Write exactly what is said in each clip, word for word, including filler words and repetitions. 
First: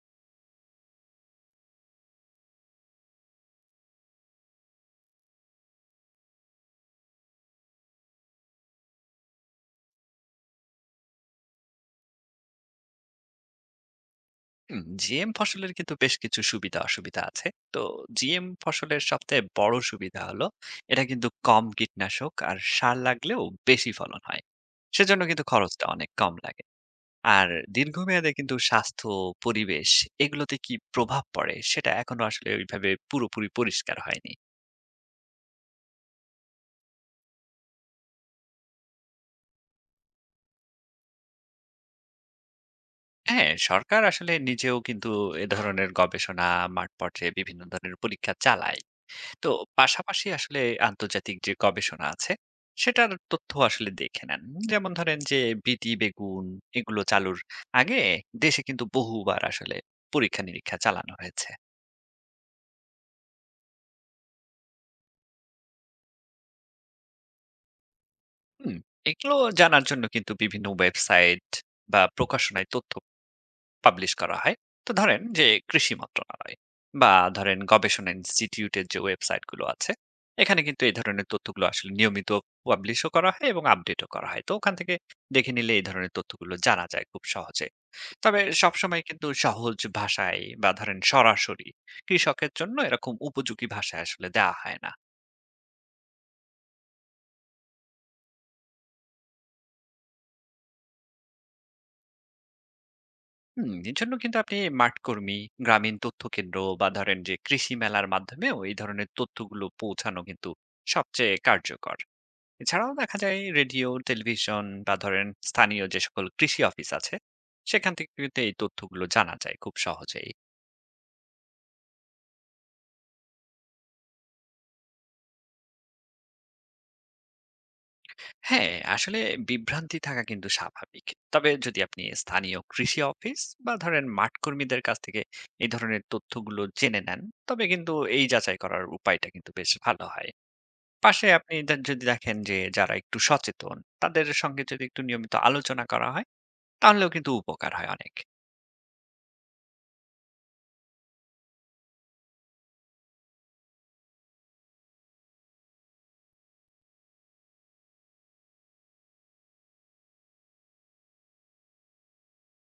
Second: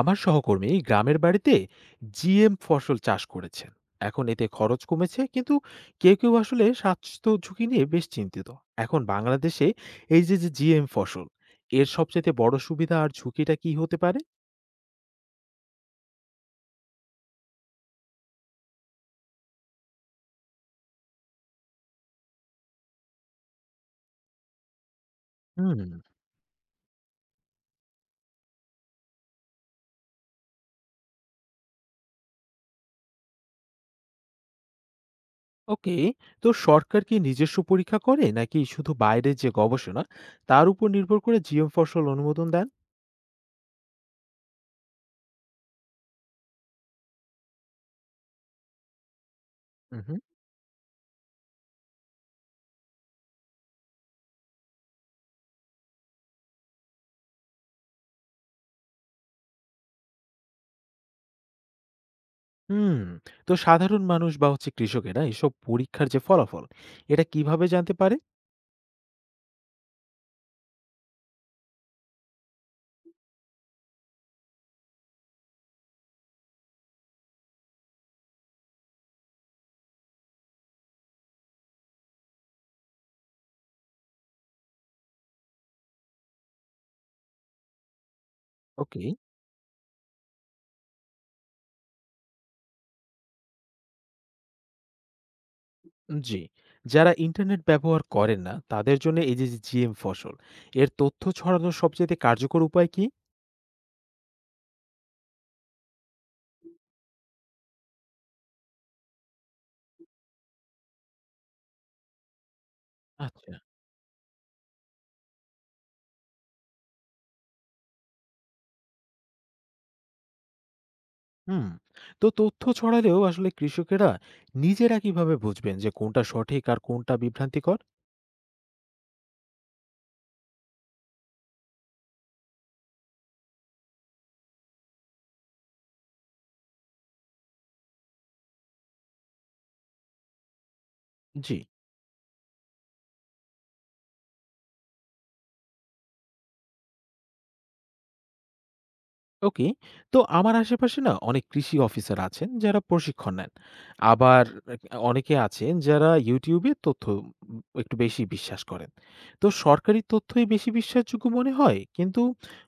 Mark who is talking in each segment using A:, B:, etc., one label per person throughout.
A: আমার সহকর্মী গ্রামের বাড়িতে জিএম ফসল চাষ করেছেন। এখন এতে খরচ কমেছে, কিন্তু কেউ কেউ আসলে স্বাস্থ্য ঝুঁকি নিয়ে বেশ চিন্তিত। এখন বাংলাদেশে এই যে যে জিএম ফসল, এর সবচেয়ে বড় সুবিধা আর ঝুঁকিটা কি হতে পারে?
B: হুম, জিএম ফসলের কিন্তু বেশ কিছু সুবিধা অসুবিধা আছে। তো জিএম ফসলের সবচেয়ে বড় সুবিধা হলো, এটা কিন্তু কম কীটনাশক আর সার লাগলেও বেশি ফলন হয়। সেজন্য কিন্তু
A: হুম।
B: খরচটা অনেক কম লাগে। আর দীর্ঘমেয়াদে কিন্তু স্বাস্থ্য, পরিবেশ, এগুলোতে কি প্রভাব পড়ে সেটা এখনো আসলে ওইভাবে পুরোপুরি পরিষ্কার হয়নি।
A: ওকে। তো সরকার কি নিজস্ব পরীক্ষা করে নাকি শুধু বাইরের যে গবেষণা তার উপর নির্ভর করে জিএম ফসল অনুমোদন দেন?
B: হ্যাঁ, সরকার আসলে নিজেও কিন্তু এ ধরনের গবেষণা, মাঠ পর্যায়ে বিভিন্ন ধরনের পরীক্ষা চালায়। তো
A: হুম।
B: পাশাপাশি আসলে আন্তর্জাতিক যে গবেষণা আছে, সেটার তথ্য আসলে দেখে নেন। যেমন ধরেন যে বিটি বেগুন, এগুলো চালুর আগে দেশে কিন্তু বহুবার আসলে পরীক্ষা নিরীক্ষা চালানো হয়েছে।
A: হুম। তো সাধারণ মানুষ বা হচ্ছে কৃষকেরা এসব পরীক্ষার যে ফলাফল, এটা কিভাবে জানতে পারে?
B: হুম, এগুলো জানার জন্য কিন্তু বিভিন্ন ওয়েবসাইট বা প্রকাশনায় তথ্য পাবলিশ করা হয়। তো ধরেন যে কৃষি মন্ত্রণালয় বা ধরেন গবেষণা ইনস্টিটিউটের যে ওয়েবসাইট গুলো আছে, এখানে কিন্তু এই ধরনের তথ্যগুলো আসলে নিয়মিত পাবলিশও করা হয় এবং আপডেটও করা হয়। তো ওখান থেকে দেখে নিলে এই ধরনের তথ্যগুলো জানা যায় খুব সহজে। তবে সবসময়
A: ওকে।
B: কিন্তু সহজ ভাষায় বা ধরেন সরাসরি কৃষকের জন্য এরকম উপযোগী ভাষায় আসলে দেওয়া হয় না।
A: জি। যারা ইন্টারনেট ব্যবহার করেন না, তাদের জন্য এই যে যে জিএম ফসল, এর তথ্য ছড়ানোর সবচাইতে কার্যকর উপায় কি?
B: হুম, এজন্য কিন্তু আপনি মাঠকর্মী, গ্রামীণ তথ্য কেন্দ্র বা ধরেন যে কৃষি মেলার মাধ্যমেও এই ধরনের তথ্যগুলো পৌঁছানো কিন্তু সবচেয়ে কার্যকর। এছাড়াও দেখা যায়
A: আচ্ছা।
B: রেডিও টেলিভিশন বা ধরেন স্থানীয় যে সকল কৃষি অফিস আছে সেখান থেকে কিন্তু এই তথ্যগুলো জানা যায় খুব সহজেই।
A: হুম। তো তথ্য ছড়ালেও আসলে কৃষকেরা নিজেরা কিভাবে বুঝবেন যে কোনটা সঠিক আর কোনটা বিভ্রান্তিকর?
B: হ্যাঁ, আসলে বিভ্রান্তি থাকা কিন্তু স্বাভাবিক। তবে যদি আপনি স্থানীয় কৃষি অফিস বা ধরেন মাঠ কর্মীদের কাছ থেকে এই ধরনের তথ্যগুলো জেনে নেন, তবে কিন্তু এই যাচাই করার উপায়টা কিন্তু বেশ ভালো হয়। পাশে
A: জি।
B: আপনি দে- যদি দেখেন যে যারা একটু সচেতন, তাদের সঙ্গে যদি একটু নিয়মিত আলোচনা করা হয়, তাহলেও কিন্তু উপকার হয় অনেক।
A: ওকে। তো আমার আশেপাশে না অনেক কৃষি অফিসার আছেন যারা প্রশিক্ষণ নেন। আবার অনেকে আছেন যারা ইউটিউবে তথ্য উম একটু বেশি বিশ্বাস করেন। তো সরকারি তথ্যই বেশি বিশ্বাসযোগ্য মনে হয়, কিন্তু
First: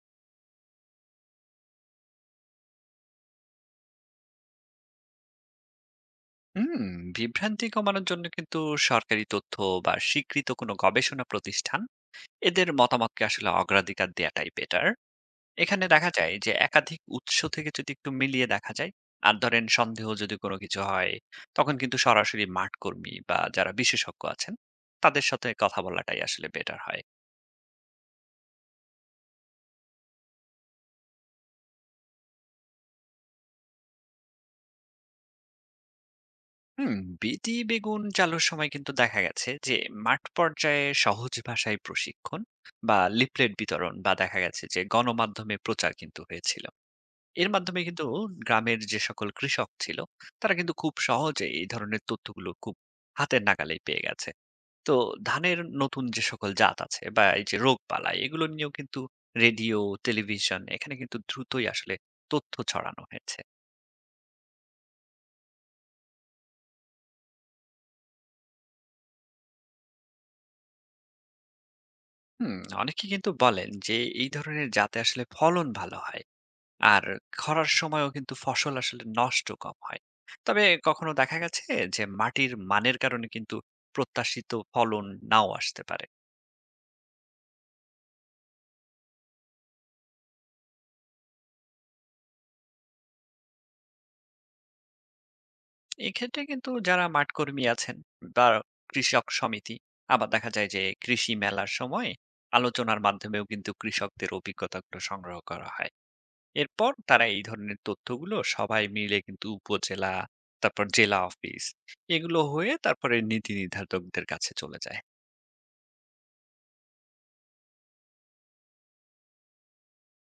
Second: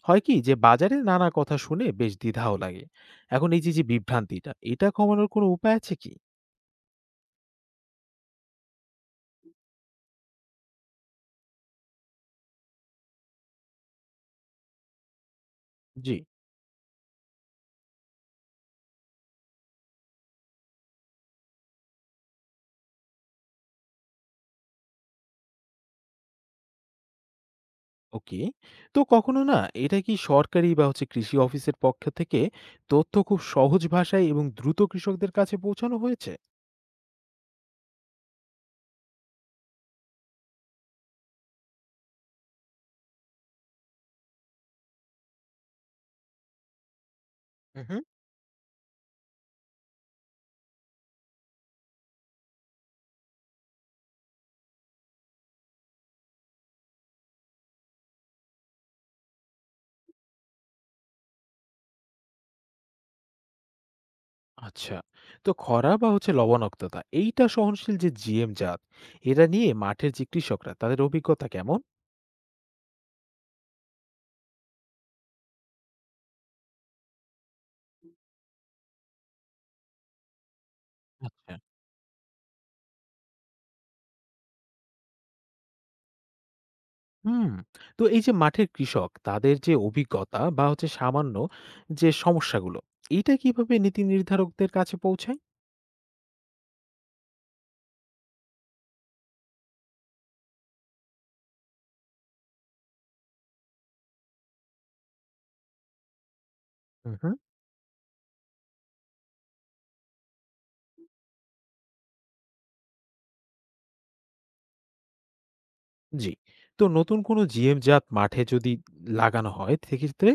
A: হয় কি যে বাজারে নানা কথা শুনে বেশ দ্বিধাও লাগে। এখন এই যে যে বিভ্রান্তিটা এটা কমানোর কোনো উপায় আছে কি?
B: হুম, বিভ্রান্তি কমানোর জন্য কিন্তু সরকারি তথ্য বা স্বীকৃত কোনো গবেষণা প্রতিষ্ঠান, এদের মতামতকে আসলে অগ্রাধিকার দেয়াটাই বেটার। এখানে দেখা
A: জি।
B: যায় যে একাধিক উৎস থেকে যদি একটু মিলিয়ে দেখা যায়, আর ধরেন সন্দেহ যদি কোনো কিছু হয়, তখন কিন্তু সরাসরি মাঠ কর্মী বা যারা বিশেষজ্ঞ আছেন, তাদের সাথে কথা বলাটাই আসলে বেটার হয়।
A: ওকে। তো কখনো না, এটা কি সরকারি বা হচ্ছে কৃষি অফিসের পক্ষ থেকে তথ্য খুব সহজ ভাষায় এবং দ্রুত কৃষকদের কাছে পৌঁছানো হয়েছে?
B: হুম, বিটি বেগুন চালুর সময় কিন্তু দেখা গেছে যে মাঠ পর্যায়ে সহজ ভাষায় প্রশিক্ষণ বা লিফলেট বিতরণ বা দেখা গেছে যে গণমাধ্যমে প্রচার কিন্তু হয়েছিল। এর মাধ্যমে
A: হুম।
B: কিন্তু গ্রামের যে সকল কৃষক ছিল, তারা কিন্তু খুব সহজে এই ধরনের তথ্যগুলো খুব হাতের নাগালেই পেয়ে গেছে। তো ধানের নতুন যে সকল জাত আছে বা এই যে রোগবালাই, এগুলো নিয়েও কিন্তু রেডিও, টেলিভিশন, এখানে কিন্তু দ্রুতই আসলে তথ্য ছড়ানো হয়েছে।
A: আচ্ছা। তো খরা বা হচ্ছে লবণাক্ততা এইটা সহনশীল যে জিএম জাত, এরা নিয়ে মাঠের যে কৃষকরা তাদের অভিজ্ঞতা কেমন?
B: হুম, অনেকে কিন্তু বলেন যে এই ধরনের জাতে আসলে ফলন ভালো হয়, আর খরার সময়ও কিন্তু ফসল আসলে নষ্ট কম হয়। তবে কখনো দেখা
A: আচ্ছা।
B: গেছে যে মাটির মানের কারণে কিন্তু প্রত্যাশিত ফলন নাও আসতে পারে।
A: হুম। তো এই যে মাঠের কৃষক তাদের যে অভিজ্ঞতা বা হচ্ছে সামান্য যে সমস্যাগুলো, এইটা কিভাবে নীতি নির্ধারকদের কাছে পৌঁছায়?
B: এক্ষেত্রে কিন্তু যারা মাঠকর্মী আছেন বা কৃষক সমিতি, আবার দেখা যায় যে কৃষি মেলার সময় আলোচনার মাধ্যমেও কিন্তু কৃষকদের অভিজ্ঞতাগুলো সংগ্রহ করা হয়। এরপর তারা
A: উহু।
B: এই ধরনের তথ্যগুলো সবাই মিলে কিন্তু উপজেলা, তারপর জেলা অফিস, এগুলো হয়ে তারপরে নীতি নির্ধারকদের কাছে চলে যায়।
A: জি। তো নতুন কোনো জিএম জাত মাঠে যদি লাগানো হয় সেক্ষেত্রে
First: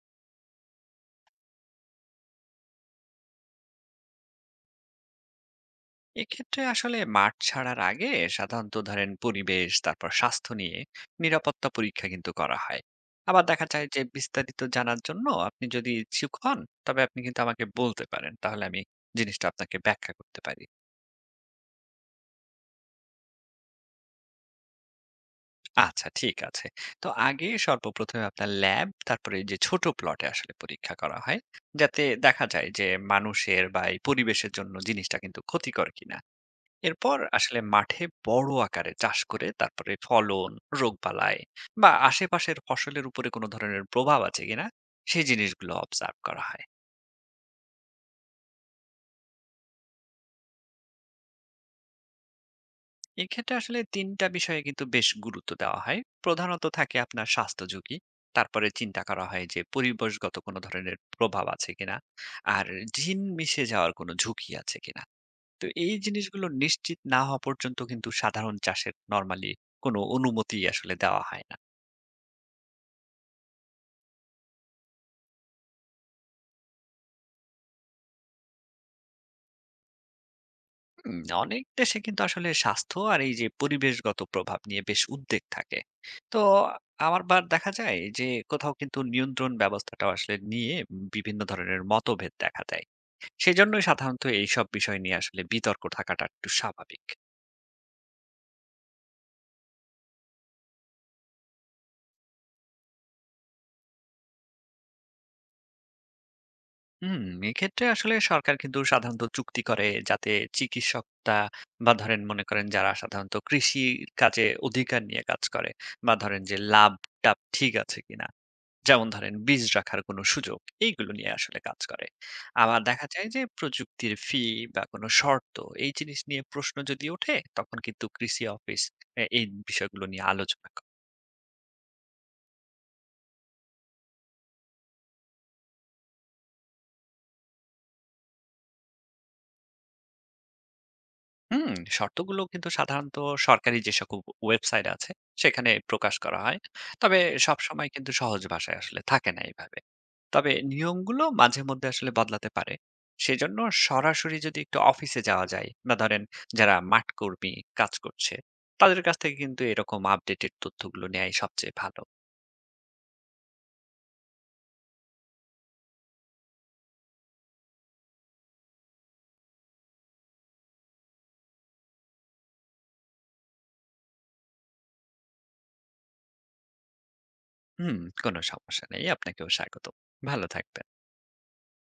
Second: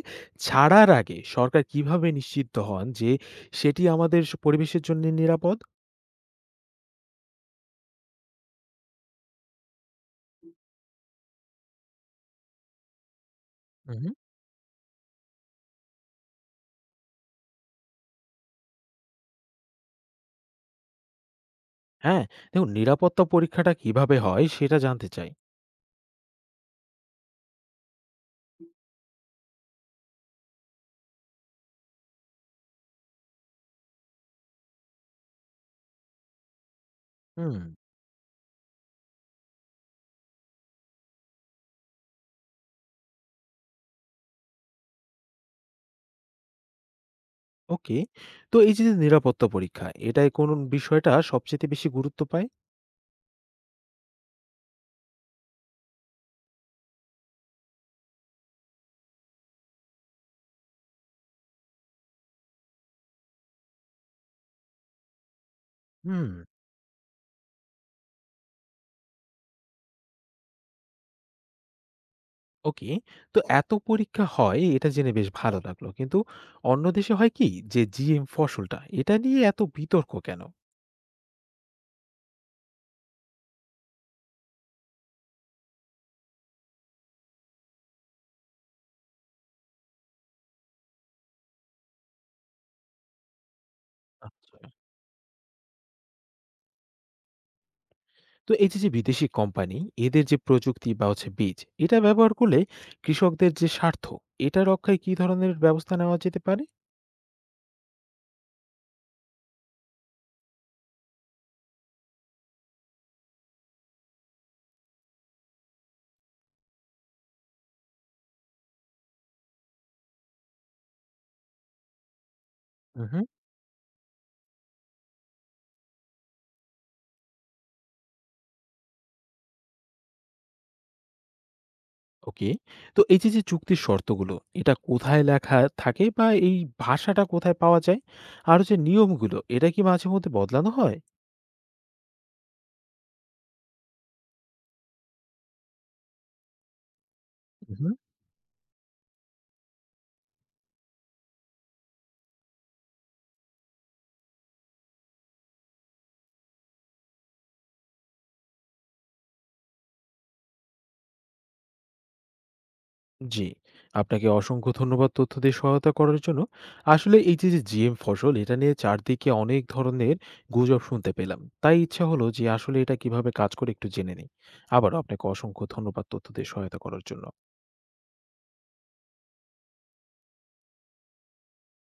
A: ছাড়ার আগে সরকার কিভাবে নিশ্চিত হন যে সেটি আমাদের স পরিবেশের জন্য নিরাপদ?
B: এক্ষেত্রে আসলে মাঠ ছাড়ার আগে সাধারণত ধরেন পরিবেশ, তারপর স্বাস্থ্য নিয়ে নিরাপত্তা পরীক্ষা কিন্তু করা হয়। আবার দেখা যায় যে
A: উহু।
B: বিস্তারিত জানার জন্য আপনি যদি ইচ্ছুক হন, তবে আপনি কিন্তু আমাকে বলতে পারেন, তাহলে আমি জিনিসটা আপনাকে ব্যাখ্যা করতে পারি।
A: হ্যাঁ, দেখুন নিরাপত্তা পরীক্ষাটা কিভাবে হয় সেটা জানতে চাই।
B: আচ্ছা, ঠিক আছে। তো আগে সর্বপ্রথমে আপনার ল্যাব, তারপরে এই যে ছোট প্লটে আসলে পরীক্ষা করা হয়, যাতে দেখা যায় যে মানুষের বা এই পরিবেশের জন্য জিনিসটা কিন্তু ক্ষতিকর কিনা। এরপর
A: হুম,
B: আসলে মাঠে বড় আকারে চাষ করে তারপরে ফলন, রোগবালাই বা আশেপাশের ফসলের উপরে কোনো ধরনের প্রভাব আছে কিনা সেই জিনিসগুলো অবজার্ভ করা হয়।
A: ওকে। তো এই যে যে নিরাপত্তা পরীক্ষা, এটায় কোন বিষয়টা সবচাইতে বেশি গুরুত্ব পায়?
B: এক্ষেত্রে আসলে তিনটা বিষয়ে কিন্তু বেশ গুরুত্ব দেওয়া হয়। প্রধানত থাকে আপনার স্বাস্থ্য ঝুঁকি, তারপরে চিন্তা করা হয় যে পরিবেশগত কোনো ধরনের প্রভাব আছে কিনা, আর জিন মিশে যাওয়ার কোনো ঝুঁকি আছে কিনা। তো এই
A: হুম,
B: জিনিসগুলো নিশ্চিত না হওয়া পর্যন্ত কিন্তু সাধারণ চাষের নরমালি কোনো অনুমতি আসলে দেওয়া হয় না।
A: ওকে। তো এত পরীক্ষা হয় এটা জেনে বেশ ভালো লাগলো। কিন্তু অন্য দেশে হয় কি যে জিএম ফসলটা এটা নিয়ে এত বিতর্ক কেন?
B: হুম, অনেক দেশে কিন্তু আসলে স্বাস্থ্য আর এই যে পরিবেশগত প্রভাব নিয়ে বেশ উদ্বেগ থাকে। তো আমার বার দেখা যায় যে কোথাও কিন্তু নিয়ন্ত্রণ ব্যবস্থাটা আসলে নিয়ে বিভিন্ন ধরনের মতভেদ দেখা দেয়। সেজন্যই সাধারণত
A: আচ্ছা।
B: এইসব বিষয় নিয়ে আসলে বিতর্ক থাকাটা একটু স্বাভাবিক।
A: তো এই যে যে বিদেশি কোম্পানি এদের যে প্রযুক্তি বা হচ্ছে বীজ এটা ব্যবহার করলে কৃষকদের যে স্বার্থ এটা রক্ষায় কি ধরনের ব্যবস্থা নেওয়া যেতে পারে?
B: হুম, এক্ষেত্রে আসলে সরকার কিন্তু সাধারণত চুক্তি করে, যাতে চিকিৎসকটা বা ধরেন মনে করেন যারা সাধারণত কৃষি কাজে অধিকার নিয়ে কাজ করে, বা ধরেন যে লাভ টাভ ঠিক আছে কিনা, যেমন ধরেন বীজ রাখার কোনো সুযোগ, এইগুলো নিয়ে আসলে কাজ করে। আবার দেখা যায় যে প্রযুক্তির ফি বা কোনো শর্ত, এই জিনিস নিয়ে প্রশ্ন যদি ওঠে তখন কিন্তু কৃষি অফিস এ, এই বিষয়গুলো নিয়ে আলোচনা করে।
A: ওকে। তো এই যে, যে চুক্তির শর্তগুলো, এটা কোথায় লেখা থাকে বা এই ভাষাটা কোথায় পাওয়া যায়? আরো যে নিয়মগুলো, এটা কি মাঝে মধ্যে বদলানো হয়?
B: হুম, শর্তগুলো কিন্তু সাধারণত সরকারি যে সকল ওয়েবসাইট আছে সেখানে প্রকাশ করা হয়। তবে
A: উহু।
B: সবসময় কিন্তু সহজ ভাষায় আসলে থাকে না এভাবে। তবে নিয়মগুলো মাঝে মধ্যে আসলে বদলাতে পারে। সেজন্য সরাসরি যদি একটু অফিসে যাওয়া যায় বা ধরেন যারা মাঠ কর্মী কাজ করছে, তাদের কাছ থেকে কিন্তু এরকম আপডেটেড তথ্যগুলো নেয়াই সবচেয়ে ভালো।
A: জি, আপনাকে অসংখ্য ধন্যবাদ তথ্য দিয়ে সহায়তা করার জন্য। আসলে এই যে, যে জিএম ফসল, এটা নিয়ে চারদিকে অনেক ধরনের গুজব শুনতে পেলাম। তাই ইচ্ছা হলো যে আসলে এটা কিভাবে কাজ করে একটু জেনে নেই। আবারও আপনাকে অসংখ্য ধন্যবাদ তথ্য দিয়ে সহায়তা করার জন্য।
B: হুম, কোনো সমস্যা নেই। আপনাকেও স্বাগত। ভালো থাকবেন।